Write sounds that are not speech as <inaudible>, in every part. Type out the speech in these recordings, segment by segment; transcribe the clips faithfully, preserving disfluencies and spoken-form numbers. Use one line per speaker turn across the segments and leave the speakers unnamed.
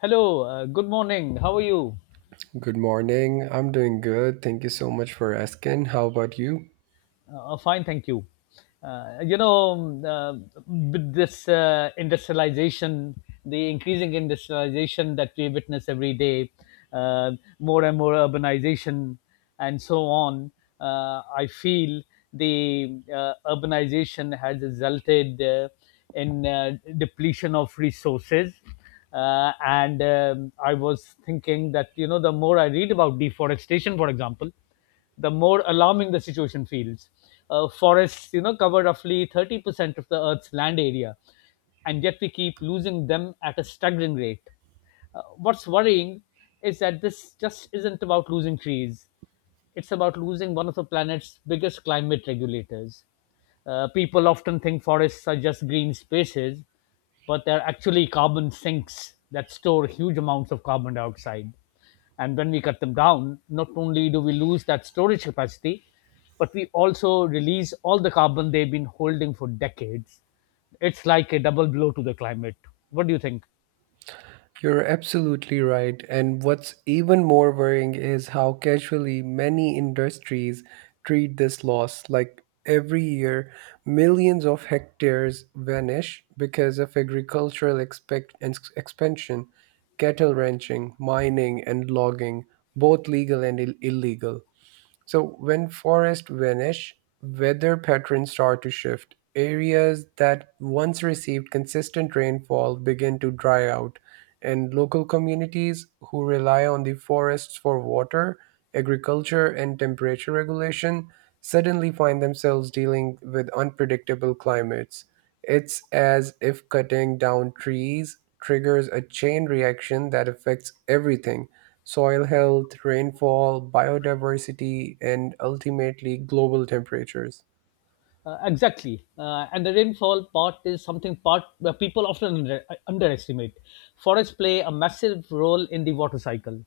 Hello, uh, good morning. How are you?
Good morning. I'm doing good. Thank you so much for asking. How about you?
Uh, fine, thank you. Uh, you know, um, uh, with this uh, industrialization, the increasing industrialization that we witness every day, uh, more and more urbanization, and so on, uh, I feel the uh, urbanization has resulted uh, in uh, depletion of resources. Uh, and um, I was thinking that, you know, the more I read about deforestation, for example, the more alarming the situation feels. Uh, forests, you know, cover roughly thirty percent of the Earth's land area, and yet we keep losing them at a staggering rate. Uh, what's worrying is that this just isn't about losing trees. It's about losing one of the planet's biggest climate regulators. Uh, people often think forests are just green spaces, but they're actually carbon sinks that store huge amounts of carbon dioxide. And when we cut them down, not only do we lose that storage capacity, but we also release all the carbon they've been holding for decades. It's like a double blow to the climate. What do you think?
You're absolutely right. And what's even more worrying is how casually many industries treat this loss. Like every year, millions of hectares vanish because of agricultural expect- ex- expansion, cattle ranching, mining, and logging, both legal and Ill- illegal. So when forests vanish, weather patterns start to shift. Areas that once received consistent rainfall begin to dry out, and local communities who rely on the forests for water, agriculture, and temperature regulation suddenly find themselves dealing with unpredictable climates. It's as if cutting down trees triggers a chain reaction that affects everything soil health, rainfall, biodiversity, and ultimately global temperatures.
Uh, exactly, uh, and the rainfall part is something part where people often under, underestimate. Forests play a massive role in the water cycle.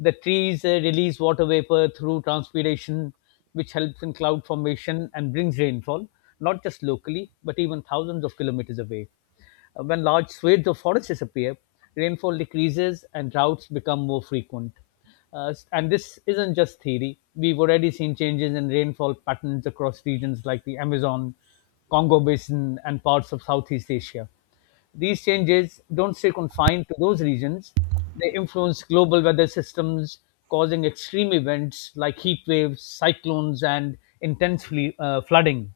The trees uh, release water vapor through transpiration, which helps in cloud formation and brings rainfall, not just locally but even thousands of kilometers away. Uh, when large swathes of forest disappear, rainfall decreases and droughts become more frequent. Uh, and this isn't just theory. We've already seen changes in rainfall patterns across regions like the Amazon, Congo Basin, and parts of Southeast Asia. These changes don't stay confined to those regions, they influence global weather systems, causing extreme events like heat waves, cyclones, and intense fle- uh, flooding.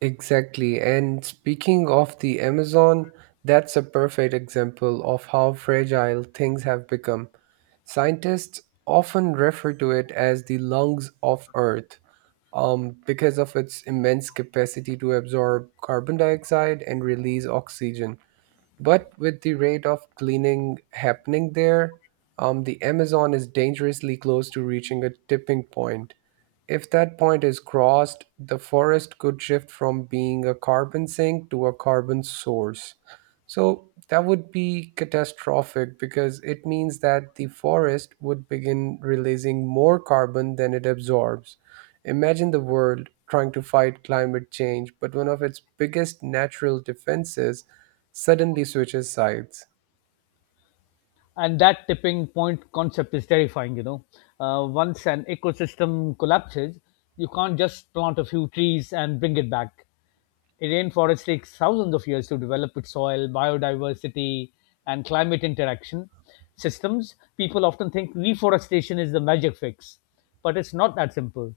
Exactly. And speaking of the Amazon, that's a perfect example of how fragile things have become. Scientists often refer to it as the lungs of Earth um, because of its immense capacity to absorb carbon dioxide and release oxygen. But with the rate of cleaning happening there, um, the Amazon is dangerously close to reaching a tipping point. If that point is crossed, the forest could shift from being a carbon sink to a carbon source. So that would be catastrophic because it means that the forest would begin releasing more carbon than it absorbs. Imagine the world trying to fight climate change, but one of its biggest natural defenses suddenly switches sides.
And that tipping point concept is terrifying, you know uh, once an ecosystem collapses, you can't just plant a few trees and bring it back. It Rainforest takes thousands of years to develop its soil, biodiversity, and climate interaction systems. People often think reforestation is the magic fix, but it's not that simple.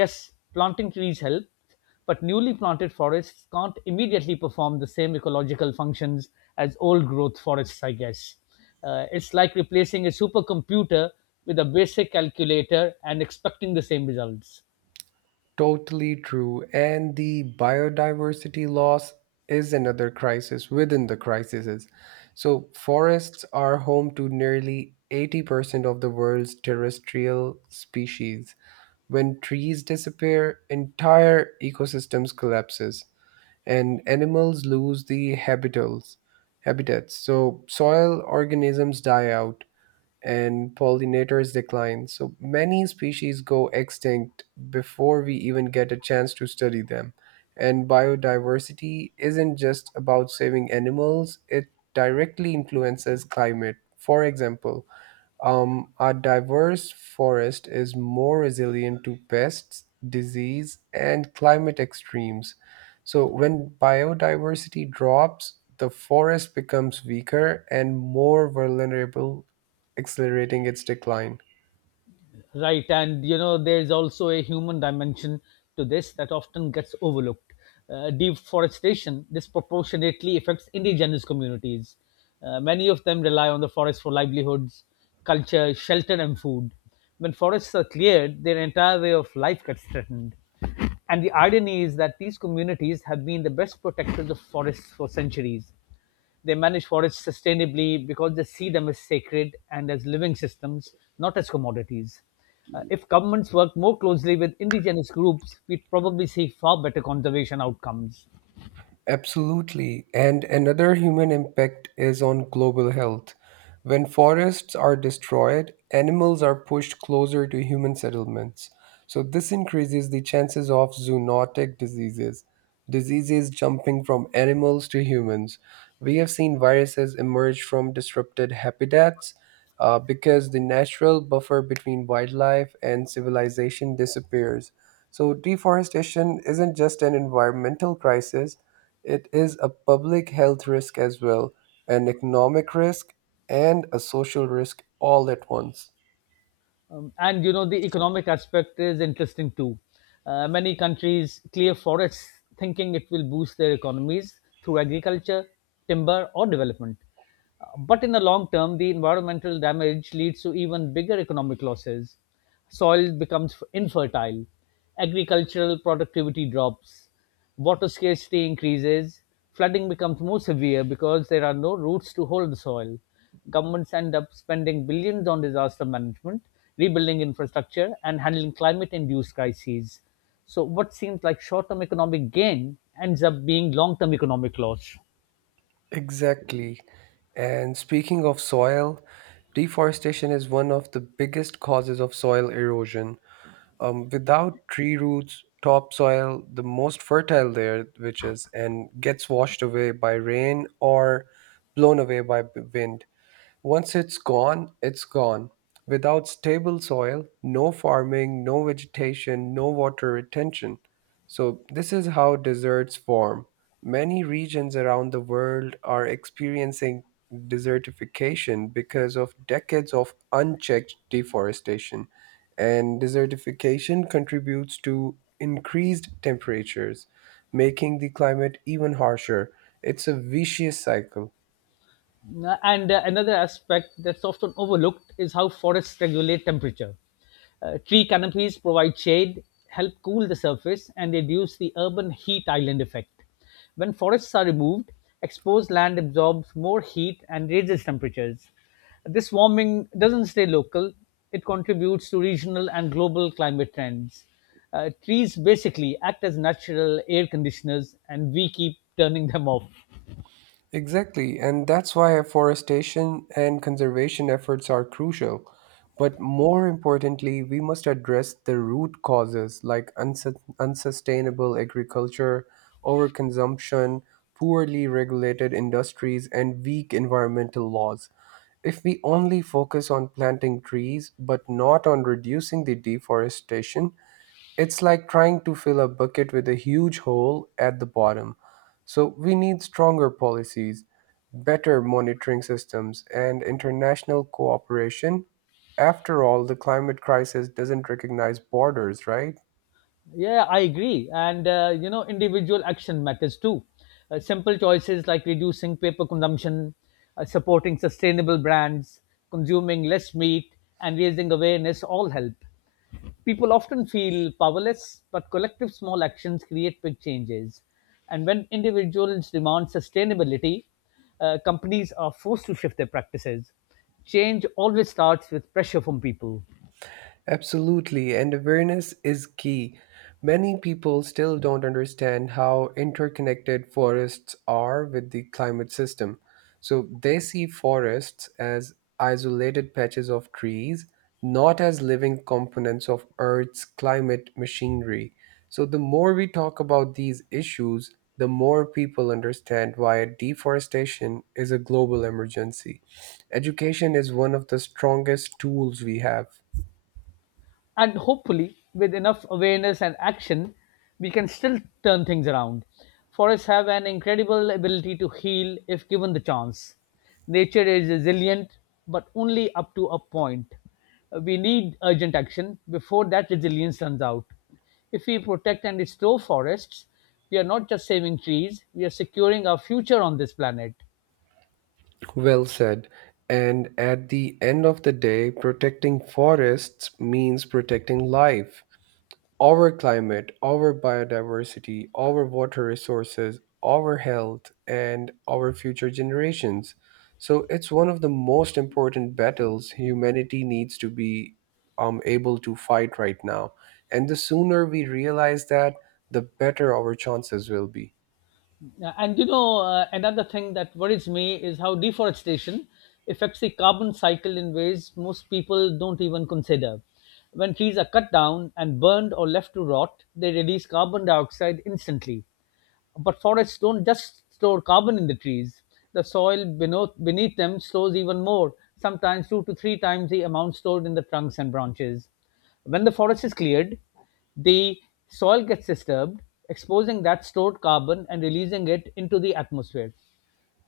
Yes, planting trees help, but newly planted forests can't immediately perform the same ecological functions as old growth forests, I guess. Uh, it's like replacing a supercomputer with a basic calculator and expecting the same results.
Totally true. And the biodiversity loss is another crisis within the crises. So, forests are home to nearly eighty percent of the world's terrestrial species. When trees disappear, entire ecosystems collapses and animals lose the habitats. Habitats. So soil organisms die out and pollinators decline. So many species go extinct before we even get a chance to study them. And biodiversity isn't just about saving animals, it directly influences climate. For example, um, a diverse forest is more resilient to pests, disease, and climate extremes. So, when biodiversity drops, the forest becomes weaker and more vulnerable, accelerating its decline.
Right, and you know, there's also a human dimension to this that often gets overlooked. Uh, deforestation disproportionately affects indigenous communities. Uh, many of them rely on the forest for livelihoods, culture, shelter, and food. When forests are cleared, their entire way of life gets threatened. And the irony is that these communities have been the best protectors of forests for centuries. They manage forests sustainably because they see them as sacred and as living systems, not as commodities. Uh, if governments work more closely with indigenous groups, we'd probably see far better conservation outcomes.
Absolutely. And another human impact is on global health. When forests are destroyed, animals are pushed closer to human settlements. So, this increases the chances of zoonotic diseases, diseases jumping from animals to humans. We have seen viruses emerge from disrupted habitats uh, because the natural buffer between wildlife and civilization disappears. So, deforestation isn't just an environmental crisis, it is a public health risk as well, an economic risk, and a social risk all at once.
Um, and you know, the economic aspect is interesting too. Uh, many countries clear forests thinking it will boost their economies through agriculture, timber, or development. Uh, But in the long term, the environmental damage leads to even bigger economic losses. Soil becomes f- infertile, agricultural productivity drops, water scarcity increases, flooding becomes more severe because there are no roots to hold the soil. Governments end up spending billions on disaster management, rebuilding infrastructure, and handling climate induced crises. So, what seems like short term economic gain ends up being long term economic loss.
Exactly. And speaking of soil, deforestation is one of the biggest causes of soil erosion. Um, without tree roots, topsoil, the most fertile layer, which is, and gets washed away by rain or blown away by b- wind. Once it's gone, it's gone. Without stable soil, no farming, no vegetation, no water retention. So, this is how deserts form. Many regions around the world are experiencing desertification because of decades of unchecked deforestation. And desertification contributes to increased temperatures, making the climate even harsher. It's a vicious cycle.
And uh, another aspect that's often overlooked is how forests regulate temperature. Uh, tree canopies provide shade, help cool the surface, and reduce the urban heat island effect. When forests are removed, exposed land absorbs more heat and raises temperatures. This warming doesn't stay local, it contributes to regional and global climate trends. Uh, trees basically act as natural air conditioners, and we keep turning them off.
Exactly, and that's why afforestation and conservation efforts are crucial. But more importantly, we must address the root causes like unsus- unsustainable agriculture, overconsumption, poorly regulated industries, and weak environmental laws. If we only focus on planting trees but not on reducing the deforestation, it's like trying to fill a bucket with a huge hole at the bottom. So, we need stronger policies, better monitoring systems, and international cooperation. After all, the climate crisis doesn't recognize borders, right?
Yeah, I agree. And, uh, you know, individual action matters too. Uh, simple choices like reducing paper consumption, uh, supporting sustainable brands, consuming less meat, and raising awareness all help. People often feel powerless, but collective small actions create big changes. And when individuals demand sustainability, uh, companies are forced to shift their practices. Change always starts with pressure from people.
Absolutely, and awareness is key. Many people still don't understand how interconnected forests are with the climate system. So they see forests as isolated patches of trees, not as living components of Earth's climate machinery. So the more we talk about these issues, the more people understand why deforestation is a global emergency. Education is one of the strongest tools we have.
And hopefully, with enough awareness and action, we can still turn things around. Forests have an incredible ability to heal if given the chance. Nature is resilient, but only up to a point. We need urgent action before that resilience runs out. If we protect and restore forests, we are not just saving trees, we are securing our future on this planet.
Well said. And at the end of the day, protecting forests means protecting life, our climate, our biodiversity, our water resources, our health, and our future generations. So it's one of the most important battles humanity needs to be um, able to fight right now. And the sooner we realize that, the better our chances will be.
Yeah, and you know, uh, another thing that worries me is how deforestation affects the carbon cycle in ways most people don't even consider. When trees are cut down and burned or left to rot, they release carbon dioxide instantly, but forests don't just store carbon in the trees. The soil beneath, beneath them stores even more, sometimes two to three times the amount stored in the trunks and branches. When the forest is cleared, the soil gets disturbed, exposing that stored carbon and releasing it into the atmosphere.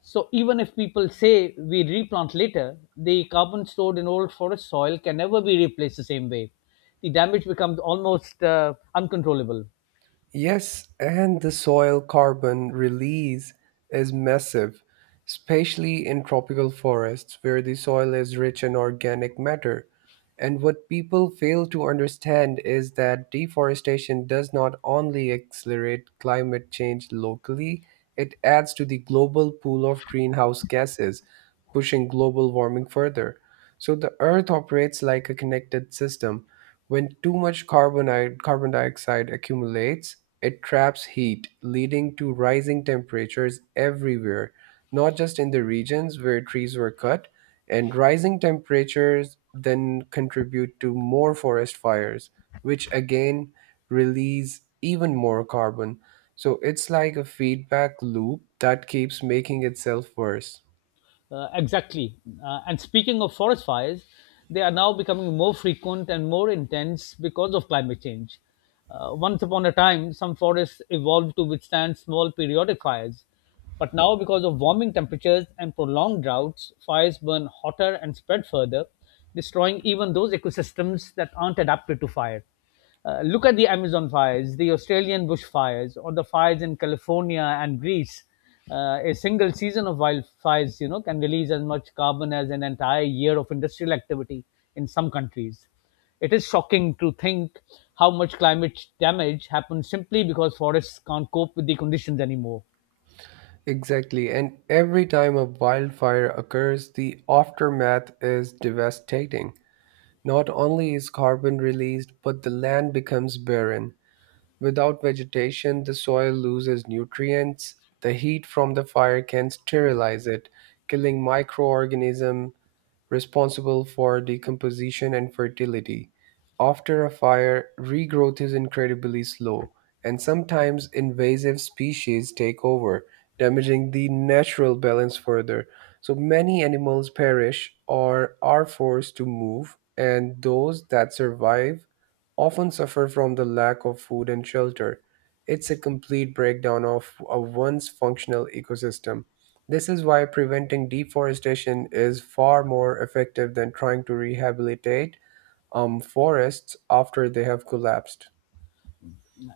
So, even if people say we replant later, the carbon stored in old forest soil can never be replaced the same way. The damage becomes almost uh, uncontrollable.
Yes, and the soil carbon release is massive, especially in tropical forests where the soil is rich in organic matter. And what people fail to understand is that deforestation does not only accelerate climate change locally, it adds to the global pool of greenhouse gases, pushing global warming further. So the Earth operates like a connected system when too much carbon, carbon dioxide accumulates, it traps heat, leading to rising temperatures everywhere, not just in the regions where trees were cut. And rising temperatures then contribute to more forest fires, which again release even more carbon. So it's like a feedback loop that keeps making itself worse.
Uh, exactly. Uh, and speaking of forest fires, they are now becoming more frequent and more intense because of climate change. Uh, once upon a time, some forests evolved to withstand small periodic fires. But now, because of warming temperatures and prolonged droughts, fires burn hotter and spread further, destroying even those ecosystems that aren't adapted to fire. Uh, look at the Amazon fires, the Australian bushfires, or the fires in California and Greece. Uh, a single season of wildfires, you know, can release as much carbon as an entire year of industrial activity in some countries. It is shocking to think how much climate damage happens simply because forests can't cope with the conditions anymore.
Exactly, and every time a wildfire occurs, the aftermath is devastating. Not only is carbon released, but the land becomes barren. Without vegetation, the soil loses nutrients. The heat from the fire can sterilize it, killing microorganisms responsible for decomposition and fertility. After a fire, regrowth is incredibly slow, and sometimes invasive species take over, damaging the natural balance further. So many animals perish or are forced to move, and those that survive often suffer from the lack of food and shelter. It's a complete breakdown of a once functional ecosystem. This is why preventing deforestation is far more effective than trying to rehabilitate um, forests after they have collapsed.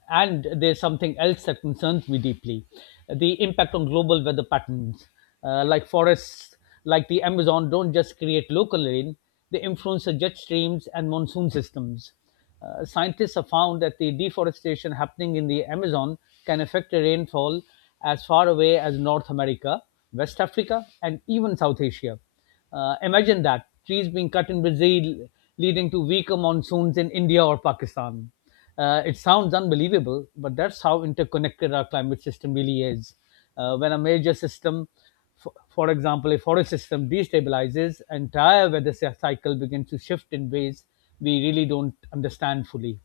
And there's something else that concerns me deeply, the impact on global weather patterns. Uh, like forests, like the Amazon, don't just create local rain, they influence the jet streams and monsoon systems. Uh, scientists have found that the deforestation happening in the Amazon can affect the rainfall as far away as North America, West Africa, and even South Asia. Uh, imagine that, trees being cut in Brazil, leading to weaker monsoons in India or Pakistan. Uh, it sounds unbelievable, but that's how interconnected our climate system really is. Uh, when a major system, for, for example, a forest system, destabilizes, entire weather cy- cycle begins to shift in ways we really don't understand fully.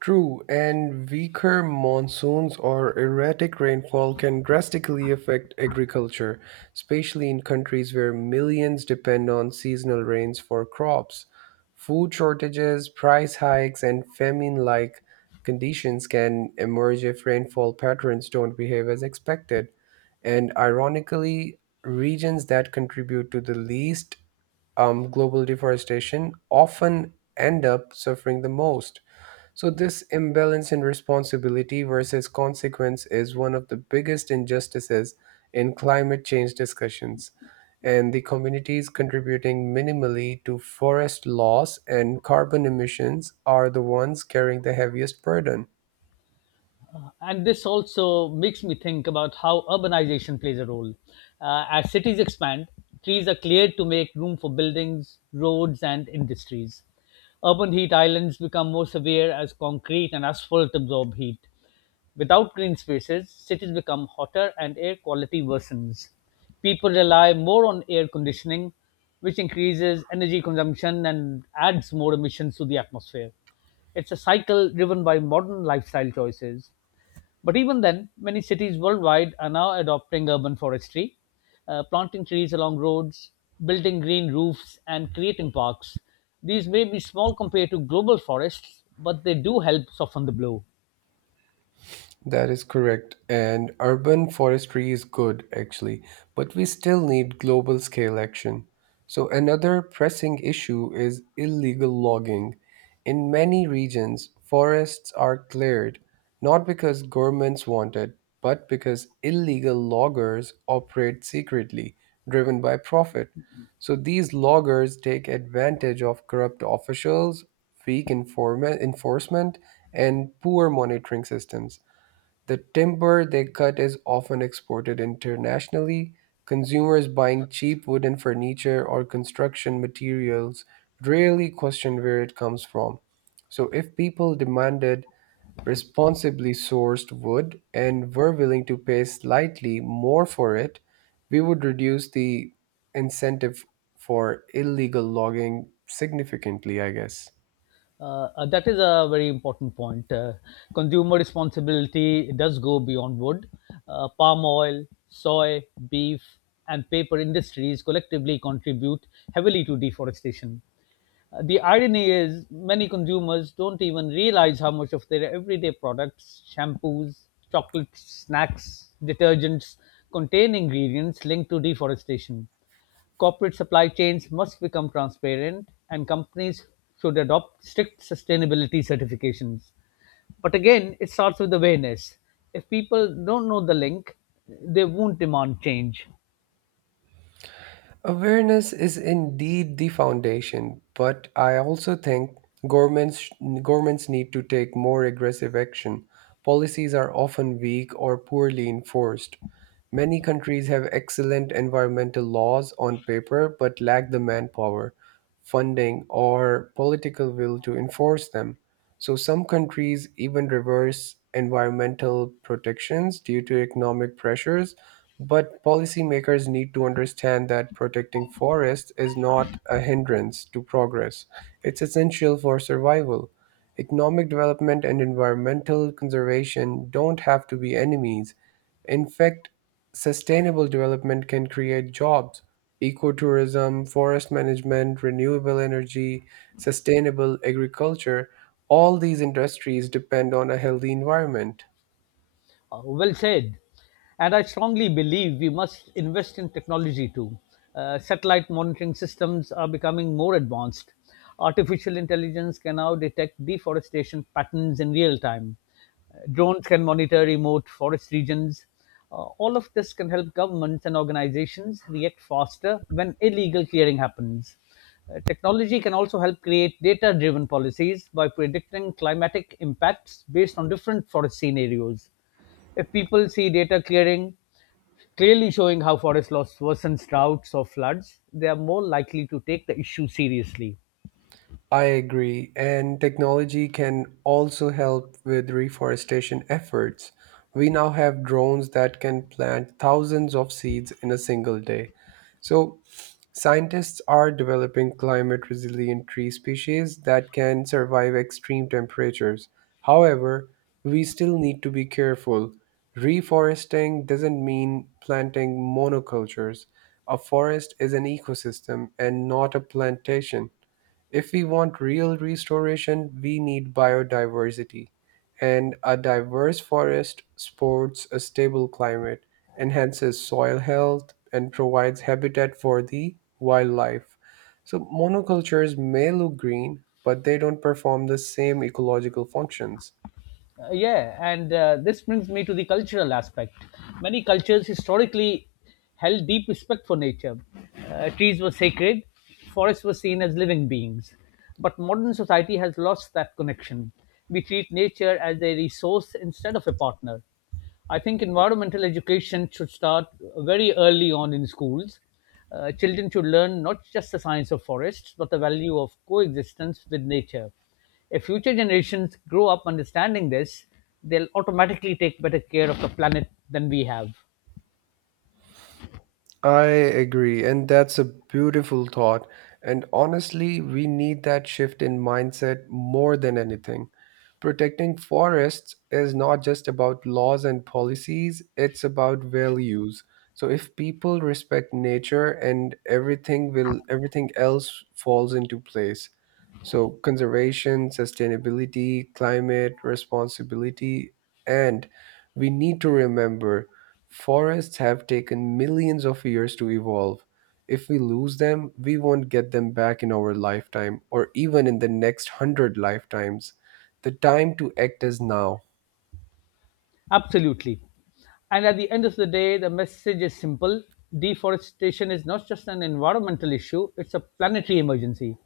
True, and weaker monsoons or erratic rainfall can drastically affect agriculture, especially in countries where millions depend on seasonal rains for crops. Food shortages, price hikes, and famine like conditions can emerge if rainfall patterns don't behave as expected. And ironically, regions that contribute to the least um, global deforestation often end up suffering the most. So, this imbalance in responsibility versus consequence is one of the biggest injustices in climate change discussions. And the communities contributing minimally to forest loss and carbon emissions are the ones carrying the heaviest burden.
And this also makes me think about how urbanization plays a role. Uh, as cities expand, trees are cleared to make room for buildings, roads, and industries. Urban heat islands become more severe as concrete and asphalt absorb heat. Without green spaces, cities become hotter and air quality worsens. People rely more on air conditioning, which increases energy consumption and adds more emissions to the atmosphere. It's a cycle driven by modern lifestyle choices. But even then, many cities worldwide are now adopting urban forestry, uh, planting trees along roads, building green roofs, and creating parks. These may be small compared to global forests, but they do help soften the blow.
That is correct. And urban forestry is good, actually, but we still need global scale action. So, another pressing issue is illegal logging. In many regions, forests are cleared not because governments want it, but because illegal loggers operate secretly, driven by profit. So, these loggers take advantage of corrupt officials, weak informa- enforcement, and poor monitoring systems. The timber they cut is often exported internationally, consumers buying cheap wooden furniture or construction materials rarely question where it comes from. So, if people demanded responsibly sourced wood and were willing to pay slightly more for it, we would reduce the incentive for illegal logging significantly, I guess.
Uh, uh, that is a very important point. Uh, consumer responsibility does go beyond wood. Uh, palm oil, soy, beef, and paper industries collectively contribute heavily to deforestation. Uh, the irony is many consumers don't even realize how much of their everyday products, shampoos, chocolates, snacks, detergents, contain ingredients linked to deforestation. Corporate supply chains must become transparent, and companies should adopt strict sustainability certifications. But again, it starts with awareness. If people don't know the link, they won't demand change.
Awareness is indeed the foundation, but I also think governments governments need to take more aggressive action. Policies are often weak or poorly enforced. Many countries have excellent environmental laws on paper but lack the manpower, funding, or political will to enforce them. So some countries even reverse environmental protections due to economic pressures, but policymakers need to understand that protecting forests is not a hindrance to progress. It's essential for survival. Economic development and environmental conservation don't have to be enemies. In fact, sustainable development can create jobs, ecotourism, forest management, renewable energy, sustainable agriculture, all these industries depend on a healthy environment.
Uh, well said. And I strongly believe we must invest in technology too. Uh, satellite monitoring systems are becoming more advanced. Artificial intelligence can now detect deforestation patterns in real time. Uh, drones can monitor remote forest regions. Uh, all of this can help governments and organizations react faster when illegal clearing happens. Uh, technology can also help create data driven policies by predicting climatic impacts based on different forest scenarios. If people see data clearing clearly showing how forest loss worsens droughts or floods, they are more likely to take the issue seriously.
I agree, and technology can also help with reforestation efforts. We now have drones that can plant thousands of seeds in a single day. So, scientists are developing climate resilient tree species that can survive extreme temperatures. However, we still need to be careful. Reforesting doesn't mean planting monocultures. A forest is an ecosystem and not a plantation. If we want real restoration, we need biodiversity and a diverse forest supports a stable climate, enhances soil health, and provides habitat for the wildlife. So, monocultures may look green, but they don't perform the same ecological functions.
Uh, yeah, and uh, this brings me to the cultural aspect. Many cultures historically held deep respect for nature. Uh, trees were sacred, forests were seen as living beings. But modern society has lost that connection. We treat nature as a resource instead of a partner. I think environmental education should start very early on in schools. Uh, children should learn not just the science of forests, but the value of coexistence with nature. If future generations grow up understanding this, they'll automatically take better care of the planet than we have.
I agree, and that's a beautiful thought. And honestly, we need that shift in mindset more than anything. Protecting forests is not just about laws and policies, it's about values. So if people respect nature and everything will everything else falls into place. So conservation, sustainability, climate responsibility, and we need to remember forests have taken millions of years to evolve. If we lose them, we won't get them back in our lifetime or even in the next hundred lifetimes. The time to act is now.
Absolutely. And at the end of the day, the message is simple deforestation is not just an environmental issue, it's a planetary emergency.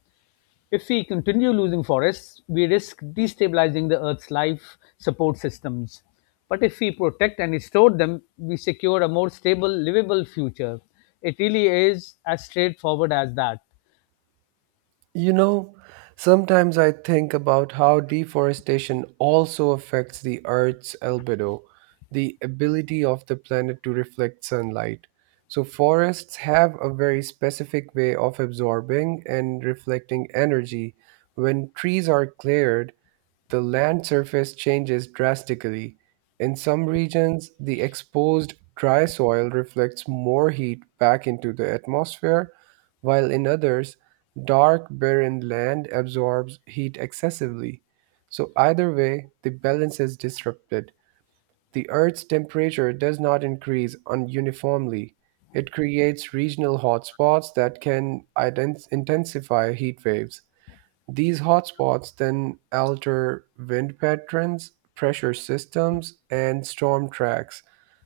If we continue losing forests, we risk destabilizing the Earth's life support systems. But if we protect and restore them, we secure a more stable, livable future. It really is as straightforward as that.
You know, sometimes I think about how deforestation also affects the Earth's albedo, the ability of the planet to reflect sunlight. So, forests have a very specific way of absorbing and reflecting energy. When trees are cleared, the land surface changes drastically. In some regions, the exposed dry soil reflects more heat back into the atmosphere, while in others, dark, barren land absorbs heat excessively. So, either way, the balance is disrupted. The Earth's temperature does not increase un- uniformly. It creates regional hotspots that can ident- intensify heat waves. These hotspots then alter wind patterns, pressure systems, and storm tracks.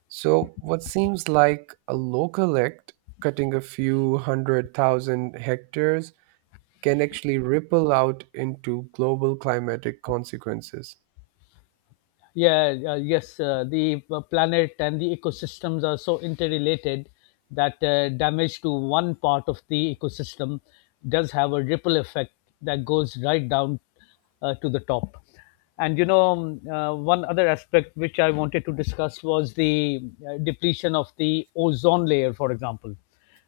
So, what seems like a local act, cutting a few hundred thousand hectares, can actually ripple out into global climatic consequences.
Yeah, uh, yes, uh, the uh, planet and the ecosystems are so interrelated that uh, damage to one part of the ecosystem does have a ripple effect that goes right down uh, to the top. And you know, um, uh, one other aspect which I wanted to discuss was the uh, depletion of the ozone layer, for example.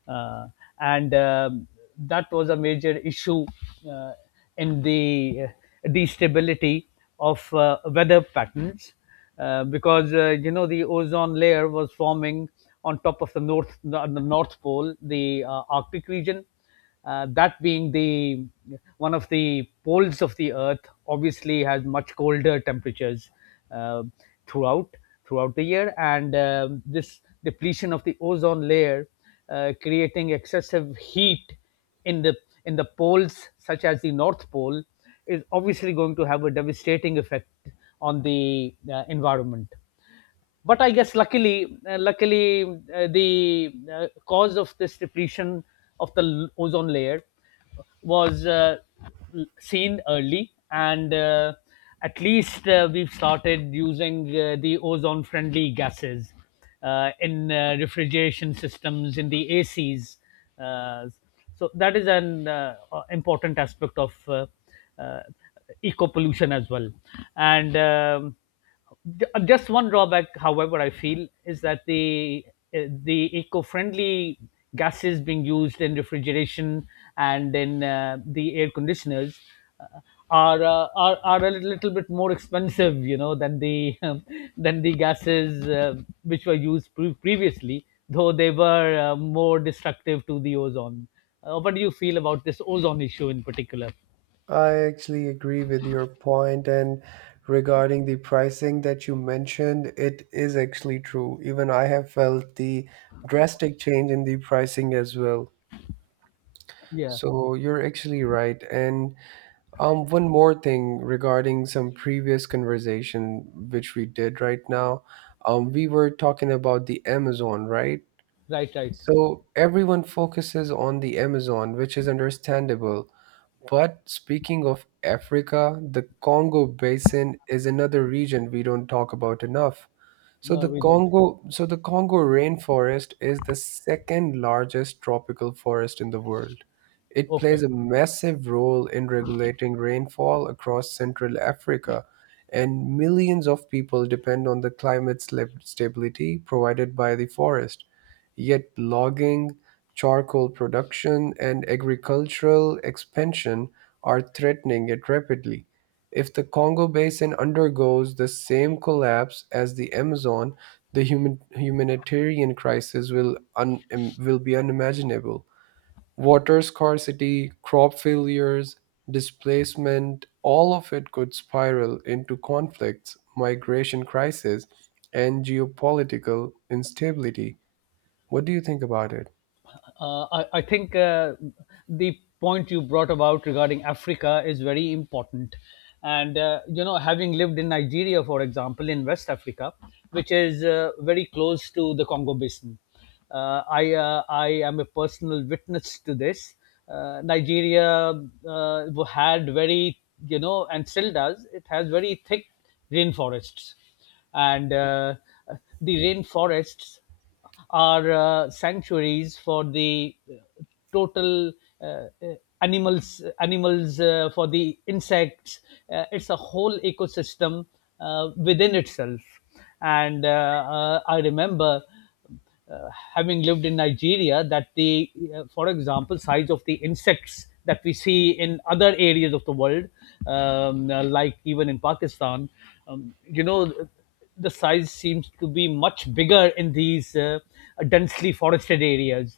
Uh, and um That was a major issue uh, in the uh, destability of uh, weather patterns, uh, because uh, you know the ozone layer was forming on top of the north the, the north pole, the uh, arctic region, uh, that being the one of the poles of the earth, obviously has much colder temperatures uh, throughout throughout the year. And um, This depletion of the ozone layer uh, creating excessive heat in the in the poles such as the north pole is obviously going to have a devastating effect on the uh, environment. But I guess luckily, uh, luckily, uh, the uh, cause of this depletion of the l- ozone layer was uh, l- seen early, and uh, at least uh, we've started using uh, the ozone-friendly gases uh, in uh, refrigeration systems, in the A Cs. Uh, so that is an uh, uh, important aspect of uh, uh, eco pollution as well, and. Um, Ju- Just one drawback, however, I feel is that the uh, the eco-friendly gases being used in refrigeration and in uh, the air conditioners uh, are, uh, are are a little bit more expensive, you know, than the <laughs> than the gases uh, which were used pre- previously, though they were uh, more destructive to the ozone. Uh, what do you feel about this ozone issue in particular?
I actually agree with your point, and regarding the pricing that you mentioned, it is actually true. Even I have felt the drastic change in the pricing as well.
Yeah,
So you're actually right. And um, one more thing regarding some previous conversation which we did right now, um, we were talking about the Amazon, right?
right, right.
So everyone focuses on the Amazon, which is understandable. But speaking of Africa, the Congo Basin is another region we don't talk about enough. So
No,
the
we don't.
Congo, so the Congo rainforest is the second largest tropical forest in the world. It
Okay.
plays a massive role in regulating rainfall across Central Africa, and millions of people depend on the climate slab- stability provided by the forest. Yet logging, charcoal production, and agricultural expansion are threatening it rapidly. If the Congo Basin undergoes the same collapse as the Amazon, the human, humanitarian crisis will, un, im- will be unimaginable. Water scarcity, crop failures, displacement, all of it could spiral into conflicts, migration crisis, and geopolitical instability. What do you think about it?
Uh, I, I think uh, the point you brought about regarding Africa is very important. And, uh, you know, having lived in Nigeria, for example, in West Africa, which is uh, very close to the Congo Basin, uh, I, uh, I am a personal witness to this. Uh, Nigeria uh, had very, you know, and still does, it has very thick rainforests, and uh, the rainforests are uh, sanctuaries for the uh, total uh, uh, animals animals uh, for the insects. Uh, it's a whole ecosystem uh, within itself, and uh, uh, I remember uh, having lived in Nigeria, that the, uh, for example, size of the insects that we see in other areas of the world, um, uh, like even in Pakistan, um, you know, the size seems to be much bigger in these uh, densely forested areas,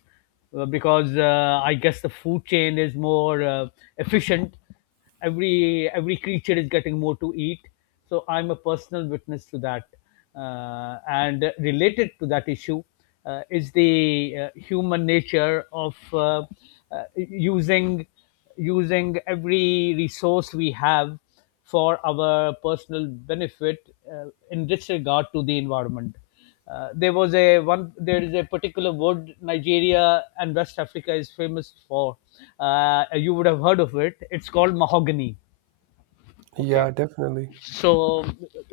uh, because uh, I guess the food chain is more uh, efficient. Every every creature is getting more to eat. So I'm a personal witness to that. Uh, and related to that issue uh, is the uh, human nature of uh, uh, using using every resource we have for our personal benefit, uh, in disregard to the environment. Uh, there was a one. There is a particular wood Nigeria and West Africa is famous for. Uh, you would have heard of it. It's called mahogany. Okay,
Yeah, definitely.
so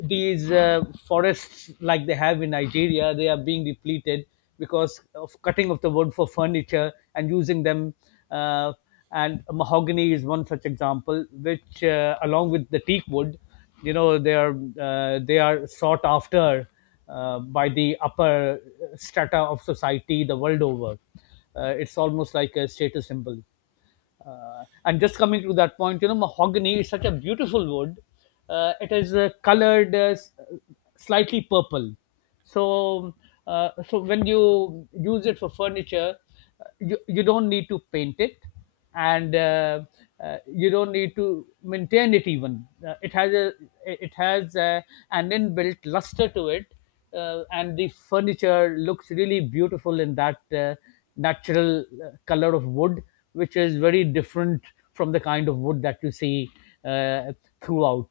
these uh, forests like they have in Nigeria, they are being depleted because of cutting of the wood for furniture and using them, uh, and mahogany is one such example, which uh, along with the teak wood, you know, they are uh, they are sought after uh, by the upper strata of society the world over. Uh, it's almost like a status symbol. Uh, and just coming to that point, you know, mahogany is such a beautiful wood. Uh, it is uh, colored uh, s- slightly purple. So, uh, so when you use it for furniture, uh, you, you don't need to paint it, and uh, uh, you don't need to maintain it even. Uh, it has a it has uh an inbuilt luster to it, uh, and the furniture looks really beautiful in that uh, natural uh, color of wood, which is very different from the kind of wood that you see uh, throughout.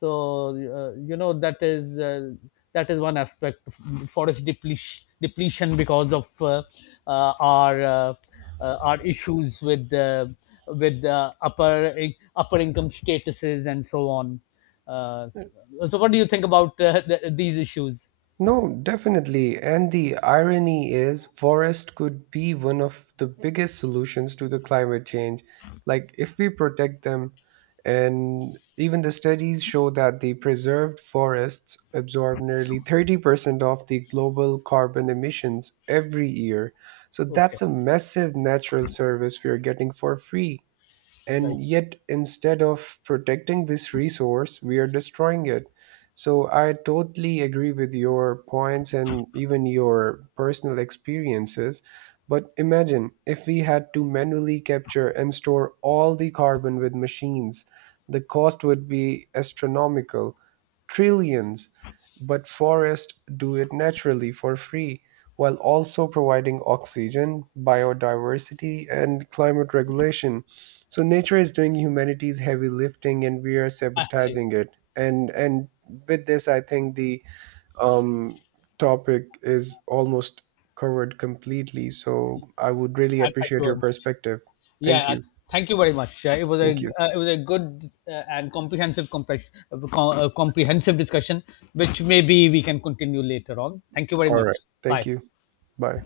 So uh, you know, that is uh, that is one aspect of forest depletion, depletion because of uh, uh, our uh, uh, our issues with uh, with uh, upper upper income statuses and so on. Uh, so, so what do you think about uh, th- these issues?
No, definitely. And the irony is, forest could be one of the biggest solutions to the climate change. Like, if we protect them, and even the studies show that the preserved forests absorb nearly thirty percent of the global carbon emissions every year. So,
Okay,
that's a massive natural service we are getting for free,
right.
and yet instead of protecting this resource we are destroying it. So I totally agree with your points and even your personal experiences, but imagine if we had to manually capture and store all the carbon with machines, the cost would be astronomical, trillions. But forests do it naturally for free, while also providing oxygen, biodiversity, and climate regulation. So nature is doing humanity's heavy lifting, and we are
Uh, uh,
sabotaging it. And and with this, I think the um, topic is almost covered completely. So I would really
Thank
appreciate
you
your
very much.
perspective. Thank
Yeah, uh,
you.
thank you very much. Uh, it was a
Thank you.
uh, it was a good uh, and comprehensive compre- uh, com- uh, comprehensive discussion, which maybe we can continue later on. Thank you very
All
much.
right. Thank
Bye.
you. Bye.